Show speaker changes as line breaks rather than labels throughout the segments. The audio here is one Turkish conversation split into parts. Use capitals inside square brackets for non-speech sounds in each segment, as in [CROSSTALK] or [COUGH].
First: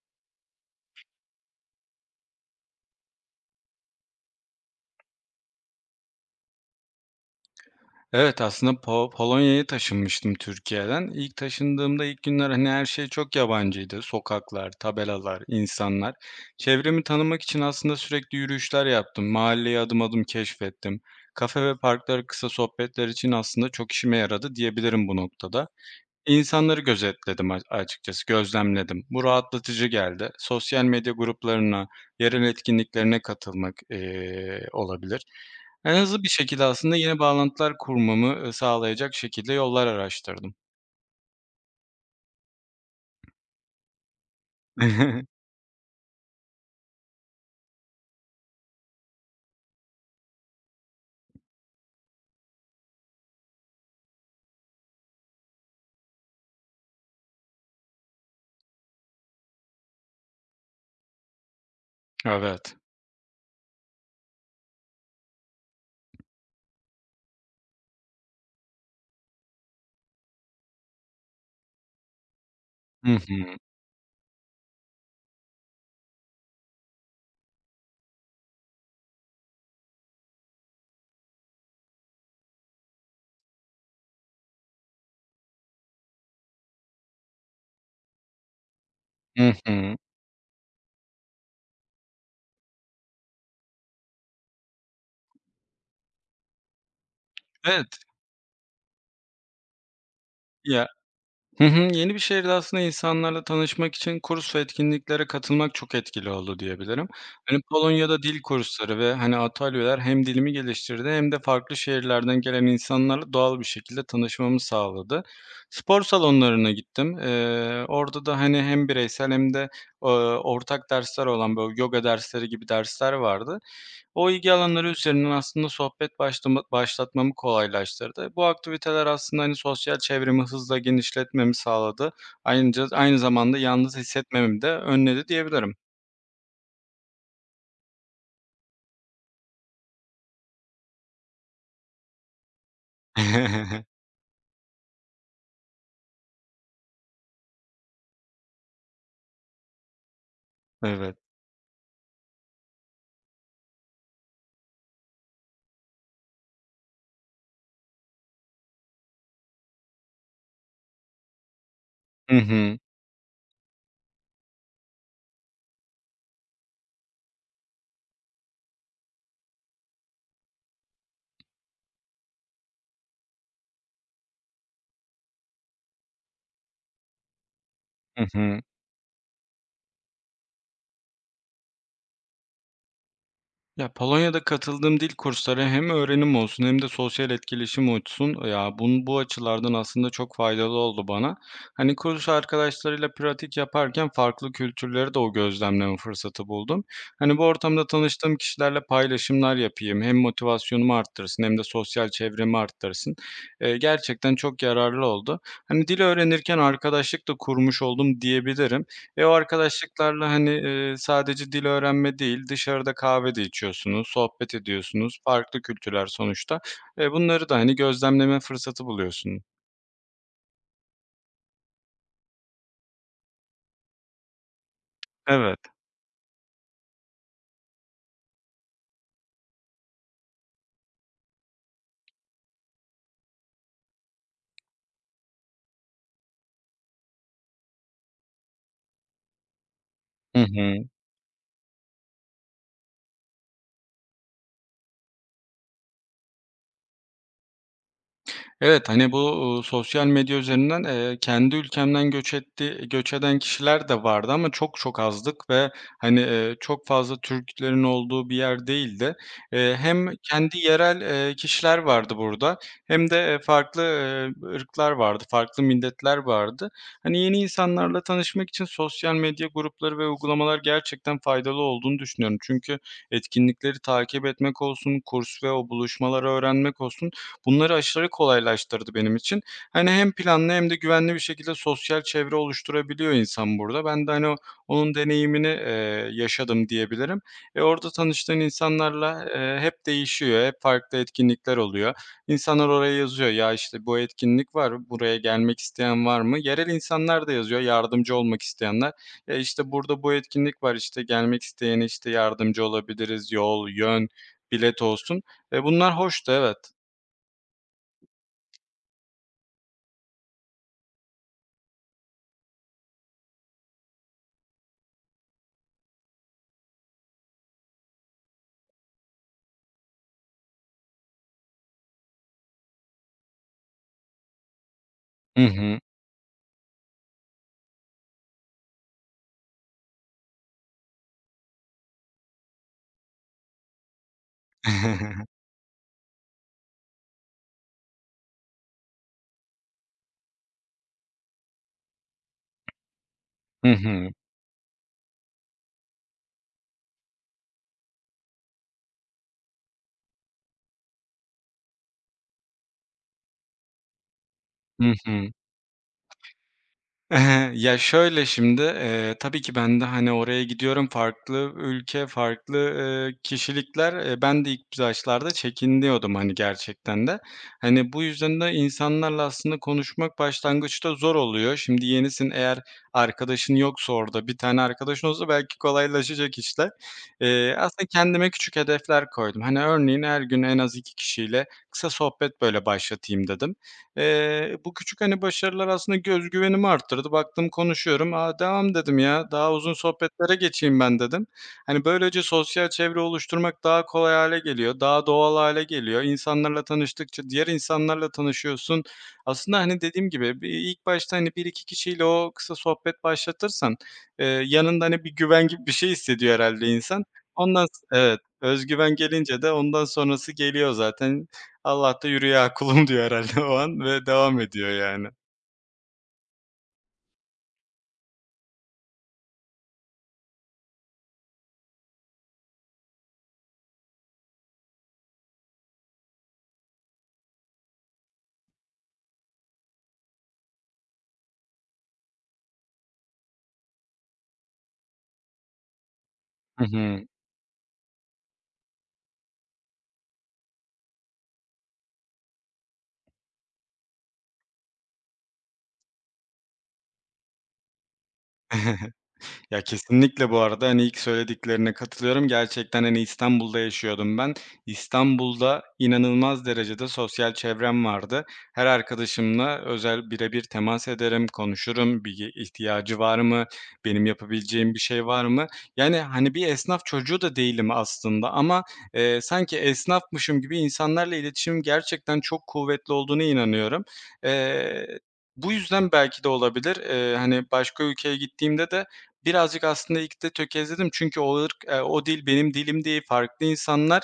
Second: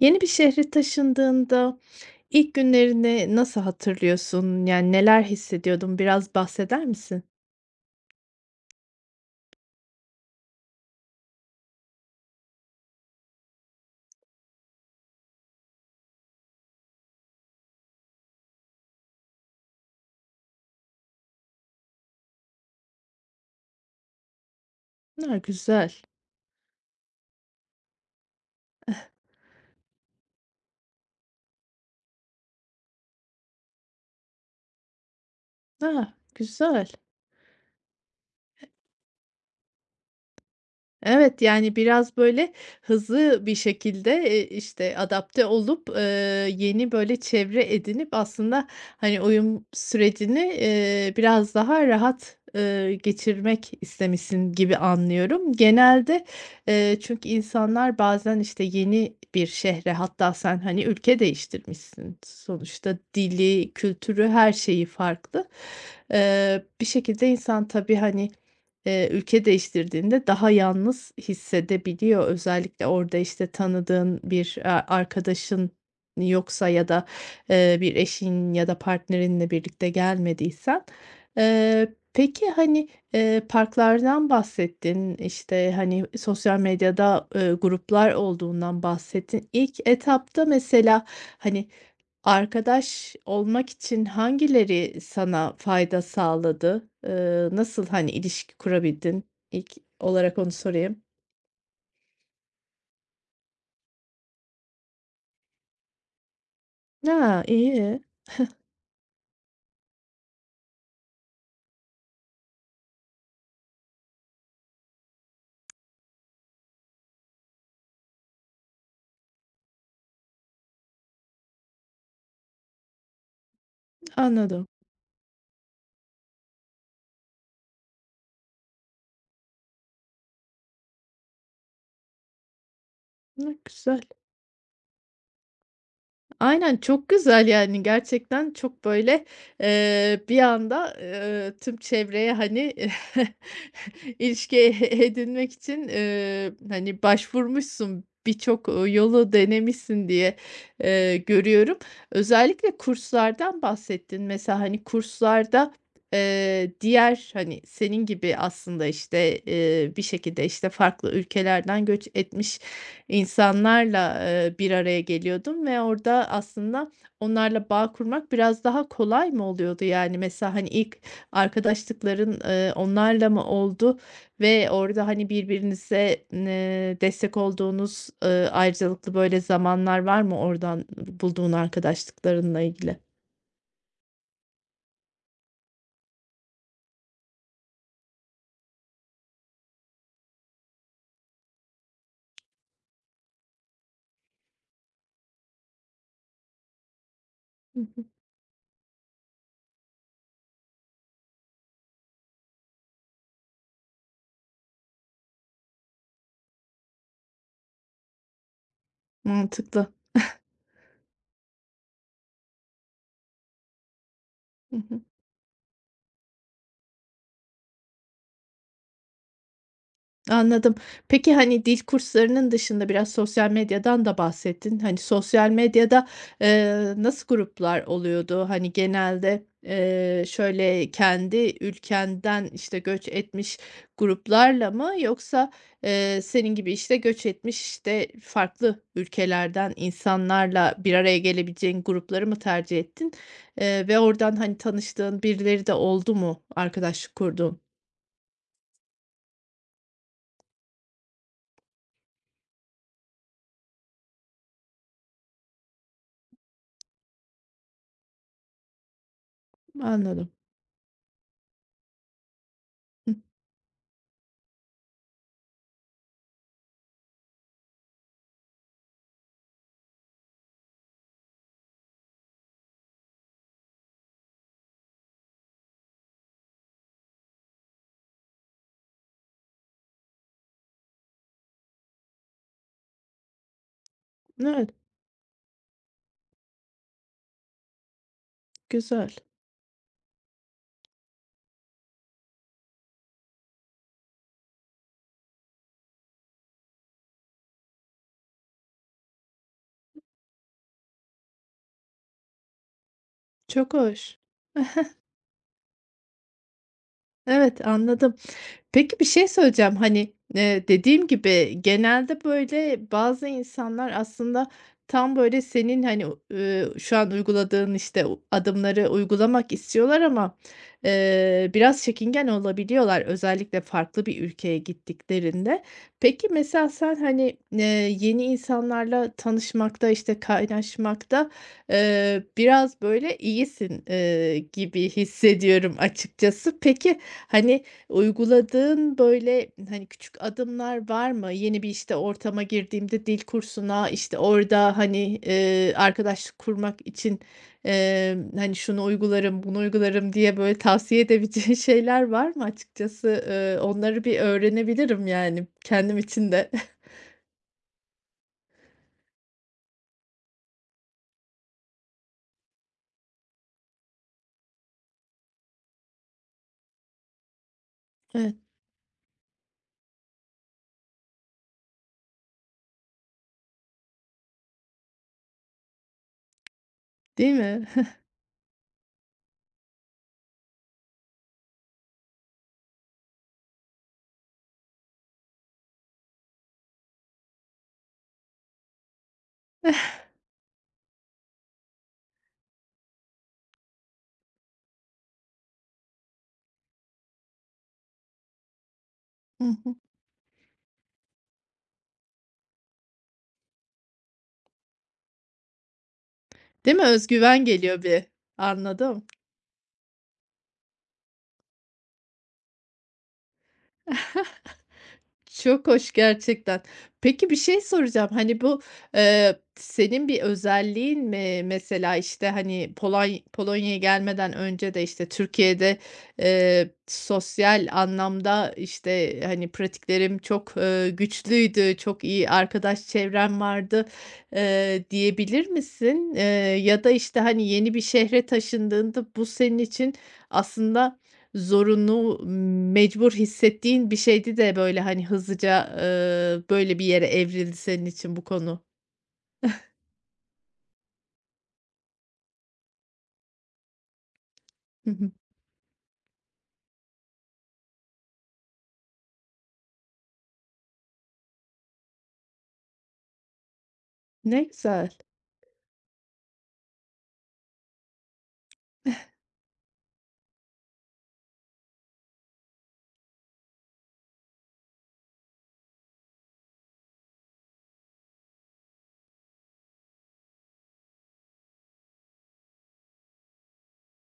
Yeni bir şehre taşındığında ilk günlerini nasıl hatırlıyorsun? Yani, neler hissediyordun? Biraz bahseder misin?
Evet, aslında Polonya'ya taşınmıştım Türkiye'den. İlk taşındığımda ilk günler, hani, her şey çok yabancıydı. Sokaklar, tabelalar, insanlar. Çevremi tanımak için aslında sürekli yürüyüşler yaptım. Mahalleyi adım adım keşfettim. Kafe ve parklar kısa sohbetler için aslında çok işime yaradı diyebilirim bu
A,
noktada.
güzel.
İnsanları gözetledim, açıkçası, gözlemledim. Bu rahatlatıcı geldi. Sosyal medya gruplarına, yerel etkinliklerine katılmak, olabilir. En Hı
A,
hızlı bir şekilde
güzel.
aslında yeni bağlantılar kurmamı, sağlayacak şekilde yollar araştırdım.
Evet, yani, biraz, böyle, hızlı bir şekilde, işte,
[LAUGHS]
adapte olup, yeni, böyle, çevre edinip aslında, hani, uyum sürecini, biraz daha rahat, geçirmek istemişsin gibi anlıyorum. Genelde, çünkü insanlar bazen, işte, yeni bir şehre hatta sen, hani, ülke değiştirmişsin.
Evet.
Sonuçta dili, kültürü, her şeyi farklı. Bir şekilde insan tabii, hani, ülke değiştirdiğinde daha yalnız hissedebiliyor. Özellikle
Hı
orada, işte,
hı.
tanıdığın bir, arkadaşın yoksa ya da, bir eşin ya da partnerinle birlikte gelmediysen. Peki, hani, parklardan bahsettin, işte, hani, sosyal medyada, gruplar olduğundan bahsettin.
Hı
İlk
hı.
etapta mesela, hani, arkadaş olmak için hangileri sana fayda sağladı?
Evet.
Nasıl, hani, ilişki kurabildin? İlk olarak onu
Ya,
sorayım.
hı hı. Yeni bir şehirde aslında insanlarla tanışmak için kurs ve etkinliklere katılmak çok etkili oldu diyebilirim.
A!
Hani,
İyi
Polonya'da dil kursları ve hani atölyeler hem dilimi geliştirdi hem de farklı şehirlerden gelen insanlarla doğal bir şekilde tanışmamı sağladı. Spor salonlarına gittim. Orada da hani hem bireysel hem de eee, ortak dersler olan böyle yoga dersleri gibi dersler vardı. O ilgi
anladım.
alanları üzerinden aslında sohbet başlatmamı kolaylaştırdı. Bu aktiviteler aslında, hani, sosyal çevremi hızla genişletmemi sağladı. Aynı zamanda
Ne
yalnız
güzel.
hissetmemi de önledi diyebilirim.
Aynen, çok güzel, yani, gerçekten çok, böyle, bir anda, tüm çevreye, hani, [LAUGHS]
[LAUGHS]
ilişki edinmek için, hani, başvurmuşsun, birçok, yolu denemişsin diye,
Evet.
görüyorum. Özellikle kurslardan bahsettin. Mesela, hani, kurslarda, diğer, hani, senin gibi aslında, işte, bir şekilde, işte, farklı ülkelerden göç
Hı
etmiş
hı.
insanlarla bir araya geliyordum ve orada aslında onlarla bağ kurmak biraz daha kolay mı oluyordu? Yani, mesela, hani, ilk arkadaşlıkların, onlarla mı oldu ve orada, hani, birbirinize, destek olduğunuz,
Hı hı.
ayrıcalıklı, böyle, zamanlar var mı oradan bulduğun arkadaşlıklarınla ilgili?
Ya, Polonya'da katıldığım dil kursları hem öğrenim olsun hem de sosyal etkileşim olsun, ya, bu açılardan aslında çok faydalı oldu bana. Hani, kurs arkadaşlarıyla pratik yaparken farklı kültürleri de o gözlemleme fırsatı buldum. Hani, bu
Hı
ortamda
hı.
tanıştığım kişilerle paylaşımlar yapayım. Hem motivasyonumu arttırsın hem de sosyal çevremi arttırsın. Gerçekten çok yararlı oldu. Hani, dil öğrenirken arkadaşlık da kurmuş oldum diyebilirim. Ve o
Mantıklı.
arkadaşlıklarla, hani, sadece dil öğrenme değil, dışarıda kahve de içiyorsunuz, sohbet
Hı hı.
ediyorsunuz, farklı kültürler sonuçta. Bunları da, hani, gözlemleme fırsatı buluyorsunuz.
Anladım. Peki, hani, dil kurslarının dışında biraz sosyal medyadan da bahsettin. Hani, sosyal
Evet.
medyada, nasıl gruplar oluyordu? Hani, genelde, şöyle kendi ülkenden, işte, göç etmiş gruplarla mı yoksa, senin gibi, işte, göç etmiş, işte, farklı ülkelerden
Hı hı.
insanlarla bir araya gelebileceğin grupları mı tercih ettin? Ve oradan, hani, tanıştığın birileri de oldu mu arkadaşlık kurduğun?
Evet, hani, bu, sosyal medya üzerinden, kendi ülkemden göç eden kişiler de vardı ama çok çok azdık ve, hani, çok fazla Türklerin olduğu bir yer değildi. Hem
Anladım.
kendi yerel, kişiler vardı burada, hem
Hıh.
de, farklı, ırklar vardı, farklı milletler vardı. Hani, yeni insanlarla tanışmak için sosyal medya grupları ve uygulamalar gerçekten faydalı olduğunu düşünüyorum. Çünkü etkinlikleri takip etmek olsun, kurs ve o buluşmaları öğrenmek olsun, bunları aşırı kolaylaştırdı benim için. Hani, hem planlı hem de güvenli bir şekilde sosyal çevre oluşturabiliyor insan burada. Ben de, hani, o
Evet,
onun deneyimini, yaşadım diyebilirim. Orada tanıştığın
güzel.
insanlarla, hep değişiyor, hep farklı etkinlikler oluyor. İnsanlar oraya yazıyor, "Ya, işte, bu etkinlik var, buraya gelmek isteyen var mı?" Yerel insanlar da yazıyor, yardımcı olmak isteyenler. "Ya, işte, burada bu etkinlik var, işte, gelmek isteyene, işte, yardımcı olabiliriz." Yol,
Çok
yön,
hoş.
bilet olsun. Bunlar hoştu, evet.
Evet, anladım. Peki, bir şey söyleyeceğim. Hani, dediğim gibi genelde, böyle, bazı insanlar aslında tam, böyle, senin, hani, o şu an uyguladığın, işte, o adımları uygulamak istiyorlar ama, biraz çekingen olabiliyorlar özellikle farklı bir ülkeye
Hı
gittiklerinde.
hı.
Peki, mesela sen, hani, yeni insanlarla tanışmakta, işte, kaynaşmakta, biraz, böyle, iyisin, gibi
[LAUGHS]
hissediyorum açıkçası. Peki, hani, uyguladığın, böyle, hani, küçük adımlar var mı? Yeni bir, işte, ortama girdiğimde dil
Hı
kursuna,
hı.
işte, orada, hani, arkadaşlık kurmak için, hani, şunu uygularım, bunu uygularım diye, böyle, tavsiye edebileceğin [LAUGHS] şeyler var mı açıkçası? Onları bir
Hı
öğrenebilirim,
hı.
yani, kendim için de. [LAUGHS]
[LAUGHS] Ya, şöyle şimdi, tabii ki ben de, hani, oraya gidiyorum, farklı ülke, farklı, kişilikler. Ben de ilk başlarda çekiniyordum, hani, gerçekten de. Hani, bu
Evet,
yüzden de insanlarla aslında konuşmak başlangıçta zor oluyor. Şimdi yenisin, eğer arkadaşın yoksa orada, bir tane arkadaşın olsa belki kolaylaşacak işler.
değil mi?
Aslında kendime küçük hedefler koydum. Hani, örneğin her gün en az 2 kişiyle kısa sohbet, böyle, başlatayım dedim. Bu küçük, hani, başarılar aslında göz güvenimi arttırdı. Baktım konuşuyorum. "A, devam." dedim ya. "Daha uzun
[LAUGHS]
sohbetlere geçeyim ben." dedim. Hani, böylece sosyal çevre oluşturmak daha kolay hale geliyor, daha doğal hale geliyor. İnsanlarla tanıştıkça diğer insanlarla tanışıyorsun.
Hı
Aslında,
hı.
hani, dediğim gibi bir ilk başta, hani, bir iki kişiyle o kısa sohbet başlatırsan, yanında, hani, bir güven gibi bir şey hissediyor herhalde
Değil mi?
insan.
Özgüven
Ondan
geliyor
s
bir.
Evet, özgüven
Anladım.
gelince de ondan sonrası geliyor zaten. Allah da "Yürü ya kulum." diyor herhâlde o an ve devam ediyor yani.
Çok hoş gerçekten. Peki bir şey soracağım. Hani bu, senin bir özelliğin mi? Mesela, işte, hani, Polonya'ya gelmeden önce de, işte, Türkiye'de, sosyal anlamda, işte, hani, pratiklerim çok, güçlüydü, çok iyi arkadaş çevrem vardı, diyebilir misin?
Hı
Ya da,
hı.
işte, hani, yeni bir şehre taşındığında bu senin için aslında, zorunlu, mecbur hissettiğin bir şeydi de, böyle, hani, hızlıca, böyle bir yere evrildi senin için bu konu.
Ya, kesinlikle bu arada, hani, ilk söylediklerine katılıyorum. Gerçekten, hani, İstanbul'da yaşıyordum ben.
Hı hı.
İstanbul'da inanılmaz derecede sosyal çevrem vardı. Her arkadaşımla özel birebir temas ederim, konuşurum, bir ge ihtiyacı var mı, benim
Ne
yapabileceğim bir
güzel,
şey var mı? Yani, hani, bir esnaf çocuğu da değilim aslında ama, sanki esnafmışım gibi insanlarla iletişimim gerçekten çok kuvvetli olduğuna inanıyorum. Eee, Bu yüzden belki de olabilir. Hani, başka ülkeye gittiğimde de birazcık aslında ilk de tökezledim çünkü o ırk, o dil benim dilim değil, farklı insanlar.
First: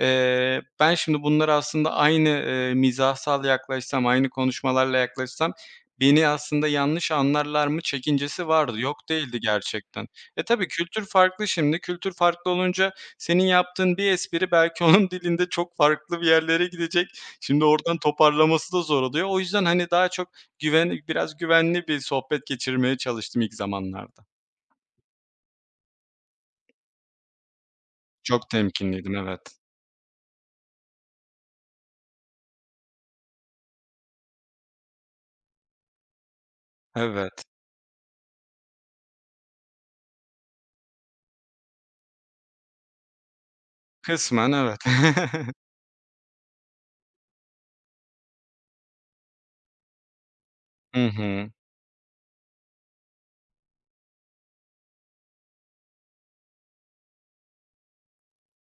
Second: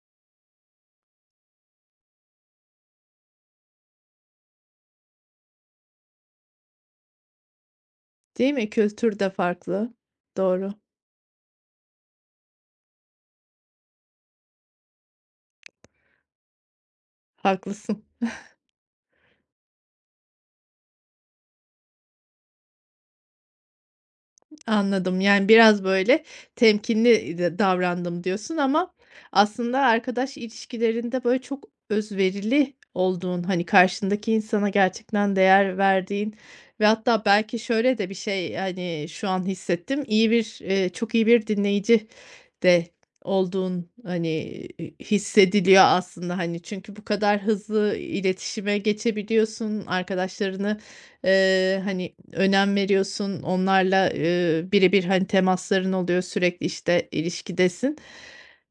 Ben şimdi bunlara aslında aynı, mizahsal yaklaşsam, aynı konuşmalarla yaklaşsam beni aslında yanlış anlarlar mı çekincesi
değil mi?
vardı, yok
Kültür de
değildi
farklı.
gerçekten. Tabii
Doğru,
kültür farklı şimdi. Kültür farklı olunca senin yaptığın bir espri belki [LAUGHS] onun dilinde çok farklı bir yerlere gidecek. Şimdi oradan
haklısın.
toparlaması da zor oluyor. O yüzden, hani, daha çok biraz güvenli bir sohbet geçirmeye çalıştım ilk zamanlarda.
Anladım. Yani biraz böyle temkinli davrandım
Çok
diyorsun ama
temkinliydim, evet.
aslında arkadaş ilişkilerinde böyle çok özverili olduğun, hani, karşındaki insana gerçekten değer verdiğin ve hatta
Evet.
belki şöyle de bir şey, hani, şu an hissettim. İyi bir, çok iyi bir dinleyici de olduğun, hani,
Kısmen evet. [LAUGHS]
hissediliyor aslında, hani, çünkü bu kadar hızlı iletişime geçebiliyorsun. Arkadaşlarını,
Hı hı.
hani, önem veriyorsun, onlarla, birebir, hani, temasların oluyor, sürekli, işte, ilişkidesin.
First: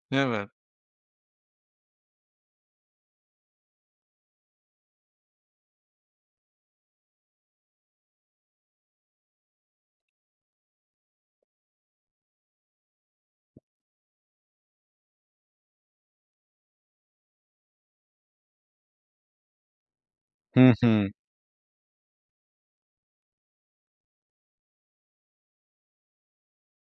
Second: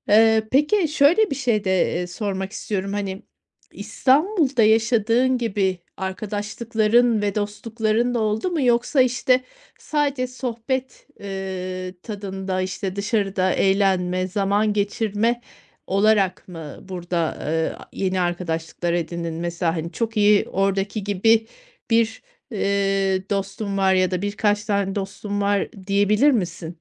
Eee,
Evet.
peki şöyle bir şey de, sormak istiyorum, hani, İstanbul'da yaşadığın gibi arkadaşlıkların ve dostlukların da oldu mu yoksa, işte, sadece sohbet, tadında, işte, dışarıda eğlenme, zaman geçirme olarak mı burada, yeni arkadaşlıklar edindin? Mesela, hani, çok iyi
Hı
oradaki
hı.
gibi bir, dostum var ya da birkaç tane dostum var diyebilir misin?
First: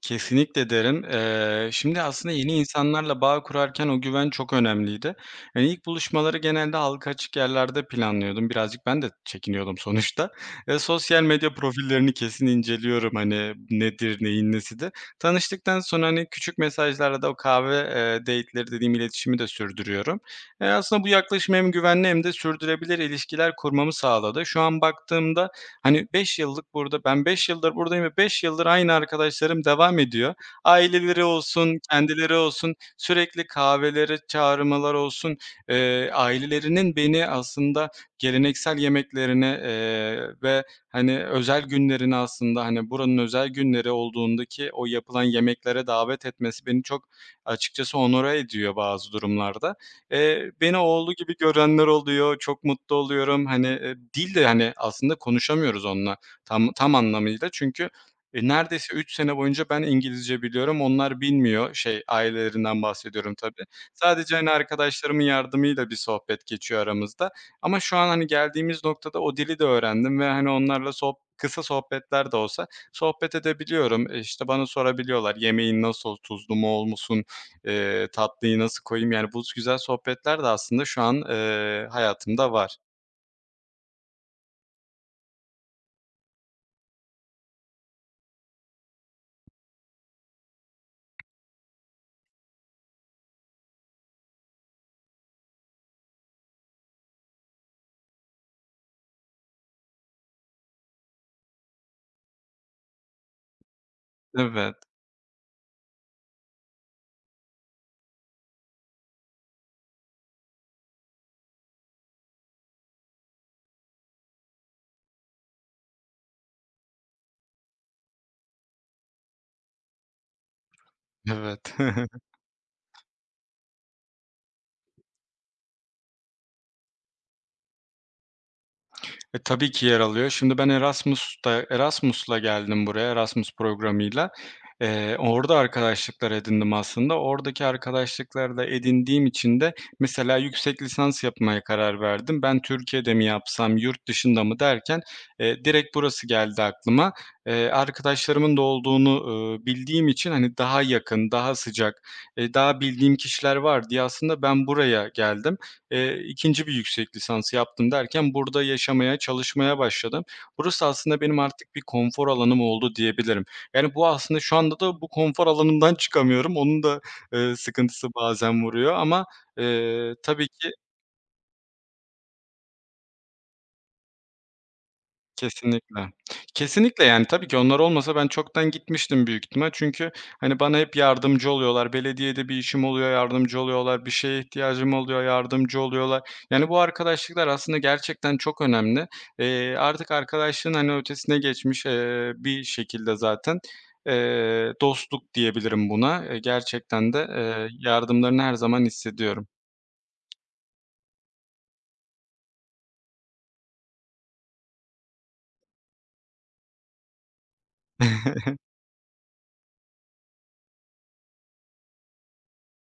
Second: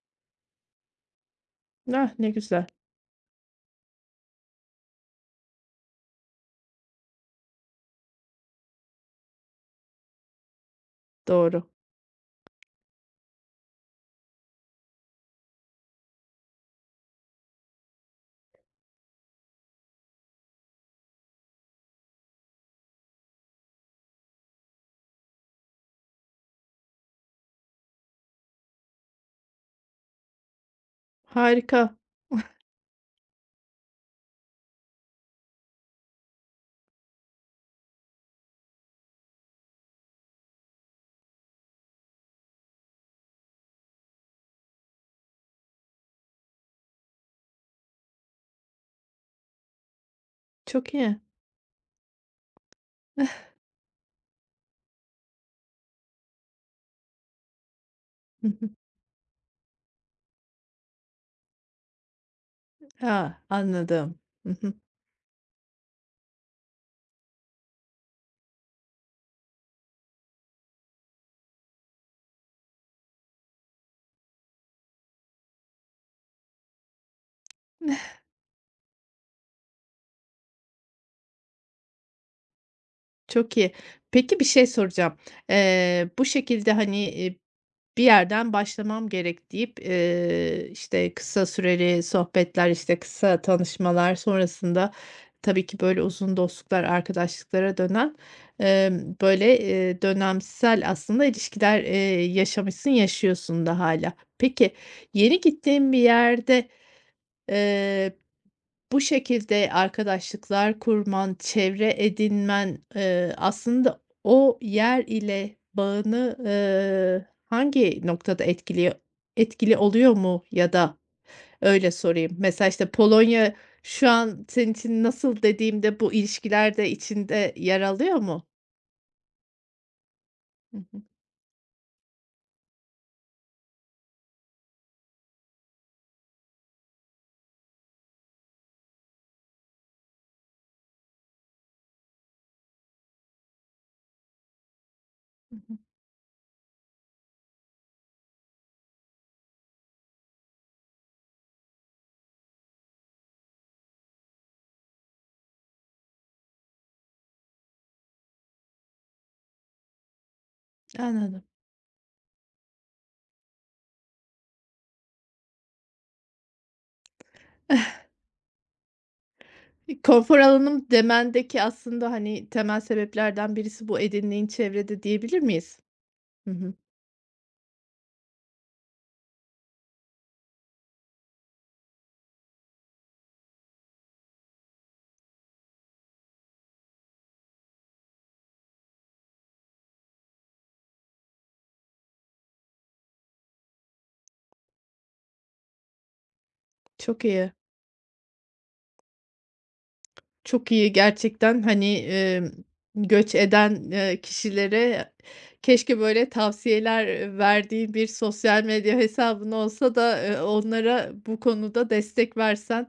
Kesinlikle derim. Şimdi
Ah, ne
aslında yeni
güzel.
insanlarla bağ kurarken o güven çok önemliydi. Yani, ilk buluşmaları genelde halka açık yerlerde planlıyordum. Birazcık ben de çekiniyordum sonuçta. Sosyal medya
Doğru.
profillerini kesin inceliyorum, hani, nedir, neyin nesidir. Tanıştıktan sonra, hani, küçük mesajlarla da o kahve, date'leri dediğim iletişimi de sürdürüyorum. Aslında bu yaklaşım hem güvenli hem de sürdürülebilir ilişkiler kurmamı sağladı. Şu an baktığımda, hani, 5 yıllık burada, ben 5 yıldır buradayım ve 5 yıldır aynı arkadaşlarım devam ediyor. Aileleri olsun,
Harika.
kendileri olsun, sürekli kahvelere çağırmalar olsun, ailelerinin beni aslında geleneksel yemeklerine, ve, hani, özel günlerine aslında, hani, buranın özel günleri olduğundaki o yapılan yemeklere davet etmesi beni çok açıkçası onore ediyor bazı durumlarda. Beni
Çok
oğlu
iyi.
gibi
[LAUGHS]
görenler oluyor, çok mutlu oluyorum. Hani, dil de, hani, aslında konuşamıyoruz onunla tam anlamıyla. Çünkü,
Hı,
neredeyse 3 sene boyunca ben İngilizce biliyorum, onlar bilmiyor. Şey, ailelerinden bahsediyorum tabii.
anladım.
Sadece, hani,
[LAUGHS]
arkadaşlarımın yardımıyla bir sohbet geçiyor aramızda ama şu an, hani, geldiğimiz noktada o dili de öğrendim ve, hani, onlarla kısa sohbetler de olsa sohbet edebiliyorum. İşte, bana sorabiliyorlar, "Yemeğin nasıl? Tuzlu mu olsun?" Tatlıyı nasıl koyayım? Yani, bu güzel sohbetler de aslında şu an, hayatımda var.
Çok iyi. Peki bir şey soracağım. Bu şekilde, hani, bir yerden başlamam gerek deyip, işte, kısa süreli sohbetler, işte, kısa tanışmalar sonrasında tabii ki böyle uzun dostluklar, arkadaşlıklara dönen, böyle, dönemsel aslında ilişkiler, yaşamışsın, yaşıyorsun da hala.
Evet,
Peki, yeni gittiğin bir yerde, eee bu şekilde arkadaşlıklar kurman, çevre edinmen, aslında o yer ile bağını, hangi noktada etkiliyor etkili oluyor mu ya da
evet.
öyle
[LAUGHS]
sorayım. Mesela, işte, Polonya şu an senin için nasıl dediğimde bu ilişkiler de içinde yer alıyor mu?
Tabii ki yer alıyor. Şimdi ben
Hı hı.
Erasmus'la geldim buraya, Erasmus programıyla. Orada arkadaşlıklar edindim aslında. Oradaki arkadaşlıkları da edindiğim için de mesela yüksek lisans yapmaya karar verdim. Ben Türkiye'de mi yapsam, yurt dışında mı derken,
Hı hı.
direkt burası geldi aklıma. Arkadaşlarımın da olduğunu, bildiğim için, hani, daha yakın, daha sıcak, daha bildiğim kişiler var diye aslında ben buraya geldim. 2. bir yüksek lisansı yaptım derken burada yaşamaya, çalışmaya başladım. Burası aslında benim
Anladım.
artık bir konfor alanım oldu diyebilirim. Yani, bu aslında şu anda da bu konfor alanımdan çıkamıyorum. Onun da, sıkıntısı bazen vuruyor ama,
Konfor
tabii ki.
alanım demendeki aslında, hani, temel sebeplerden birisi bu edindiğin çevrede diyebilir miyiz?
Kesinlikle.
Hı hı.
Kesinlikle, yani, tabii ki onlar olmasa ben çoktan gitmiştim büyük ihtimal. Çünkü, hani, bana hep yardımcı oluyorlar. Belediyede bir işim oluyor, yardımcı oluyorlar. Bir şeye ihtiyacım oluyor, yardımcı oluyorlar. Yani, bu arkadaşlıklar aslında gerçekten çok önemli. Artık arkadaşlığın, hani, ötesine geçmiş, bir şekilde zaten, dostluk diyebilirim buna. Gerçekten
Çok
de,
iyi.
yardımlarını her zaman hissediyorum.
Çok iyi gerçekten, hani, göç eden, kişilere keşke böyle tavsiyeler, verdiğin bir
[LAUGHS]
sosyal medya hesabın olsa da, onlara bu konuda destek versen,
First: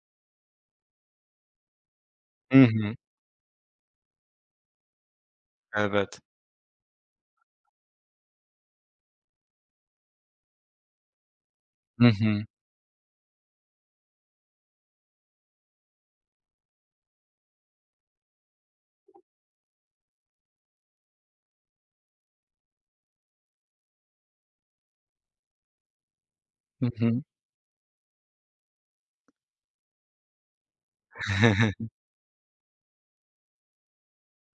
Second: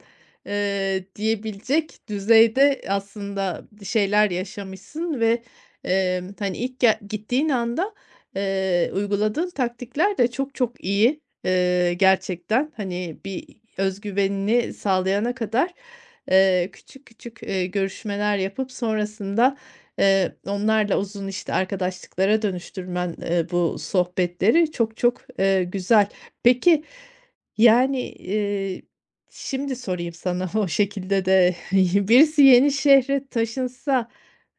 diyebilecek
Hı
düzeyde
hı.
aslında şeyler yaşamışsın ve,
Evet.
hani, ilk gittiğin anda, uyguladığın taktikler de çok çok iyi. Eee,
Hı hı.
gerçekten, hani, bir özgüvenini sağlayana kadar küçük küçük, görüşmeler yapıp sonrasında, onlarla uzun, işte, arkadaşlıklara dönüştürmen, bu sohbetleri çok çok, güzel. Peki,
Hı hı.
yani, şimdi sorayım sana [LAUGHS] o şekilde de
[LAUGHS]
[LAUGHS] birisi yeni şehre taşınsa,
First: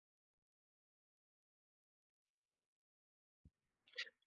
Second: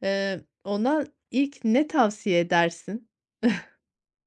ona ilk ne tavsiye edersin?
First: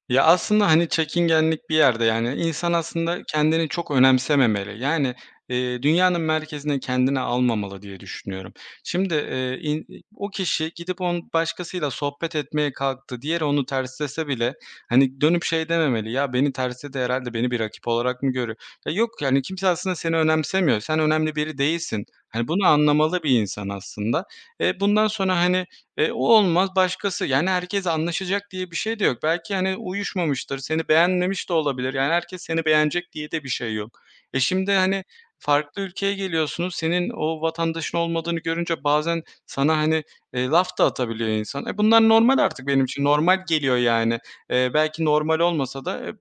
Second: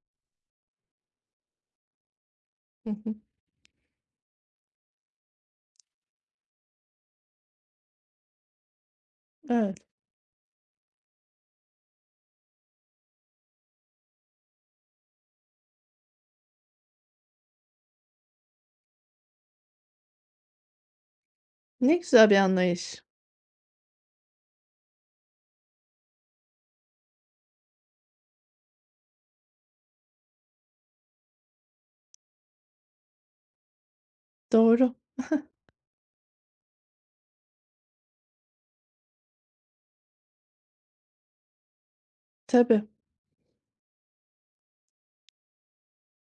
Ya, aslında, hani, çekingenlik bir yerde, yani, insan
Hı hı.
aslında kendini çok önemsememeli. Yani, dünyanın merkezine kendini almamalı diye düşünüyorum. Şimdi,
Evet.
o kişi gidip on başkasıyla sohbet etmeye kalktı, diğeri onu terslese bile, hani, dönüp şey dememeli, "Ya, beni tersledi herhalde, beni bir rakip olarak mı görüyor?" Ya, yok, yani, kimse aslında seni önemsemiyor. Sen önemli biri
Ne
değilsin.
güzel bir
Hani, bunu
anlayış.
anlamalı bir insan aslında. Bundan sonra, hani, o olmaz, başkası. Yani, herkes anlaşacak diye bir şey de yok. Belki, hani, uyuşmamıştır, seni beğenmemiş de olabilir. Yani, herkes seni beğenecek diye de bir şey yok. Şimdi,
Doğru.
hani,
[LAUGHS]
farklı ülkeye geliyorsunuz, senin o vatandaşın olmadığını görünce bazen sana, hani, laf da atabiliyor insan. Bunlar normal artık benim
Tabii,
için, normal geliyor, yani. Belki normal olmasa da,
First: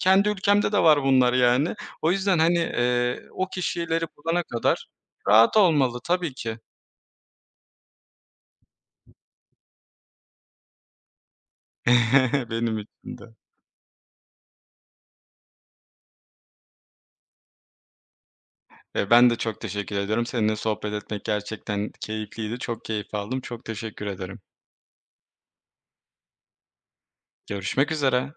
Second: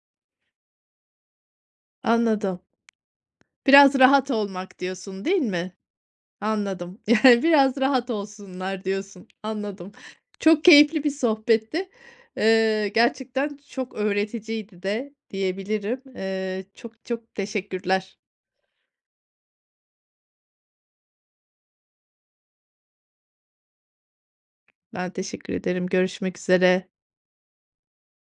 kendi ülkemde de var bunlar, yani. O yüzden, hani,
anladım.
o
Biraz
kişileri
rahat
bulana
olmak
kadar
diyorsun, değil
rahat
mi?
olmalı tabii ki
Anladım. [LAUGHS] Yani, biraz rahat olsunlar diyorsun. Anladım. Çok keyifli bir sohbetti.
[LAUGHS] benim
Eee,
için de.
gerçekten çok öğreticiydi de diyebilirim. Çok çok teşekkürler.
Ben de çok teşekkür ediyorum. Seninle sohbet etmek gerçekten keyifliydi. Çok keyif aldım. Çok teşekkür ederim.
Ben teşekkür ederim. Görüşmek üzere.
Görüşmek üzere.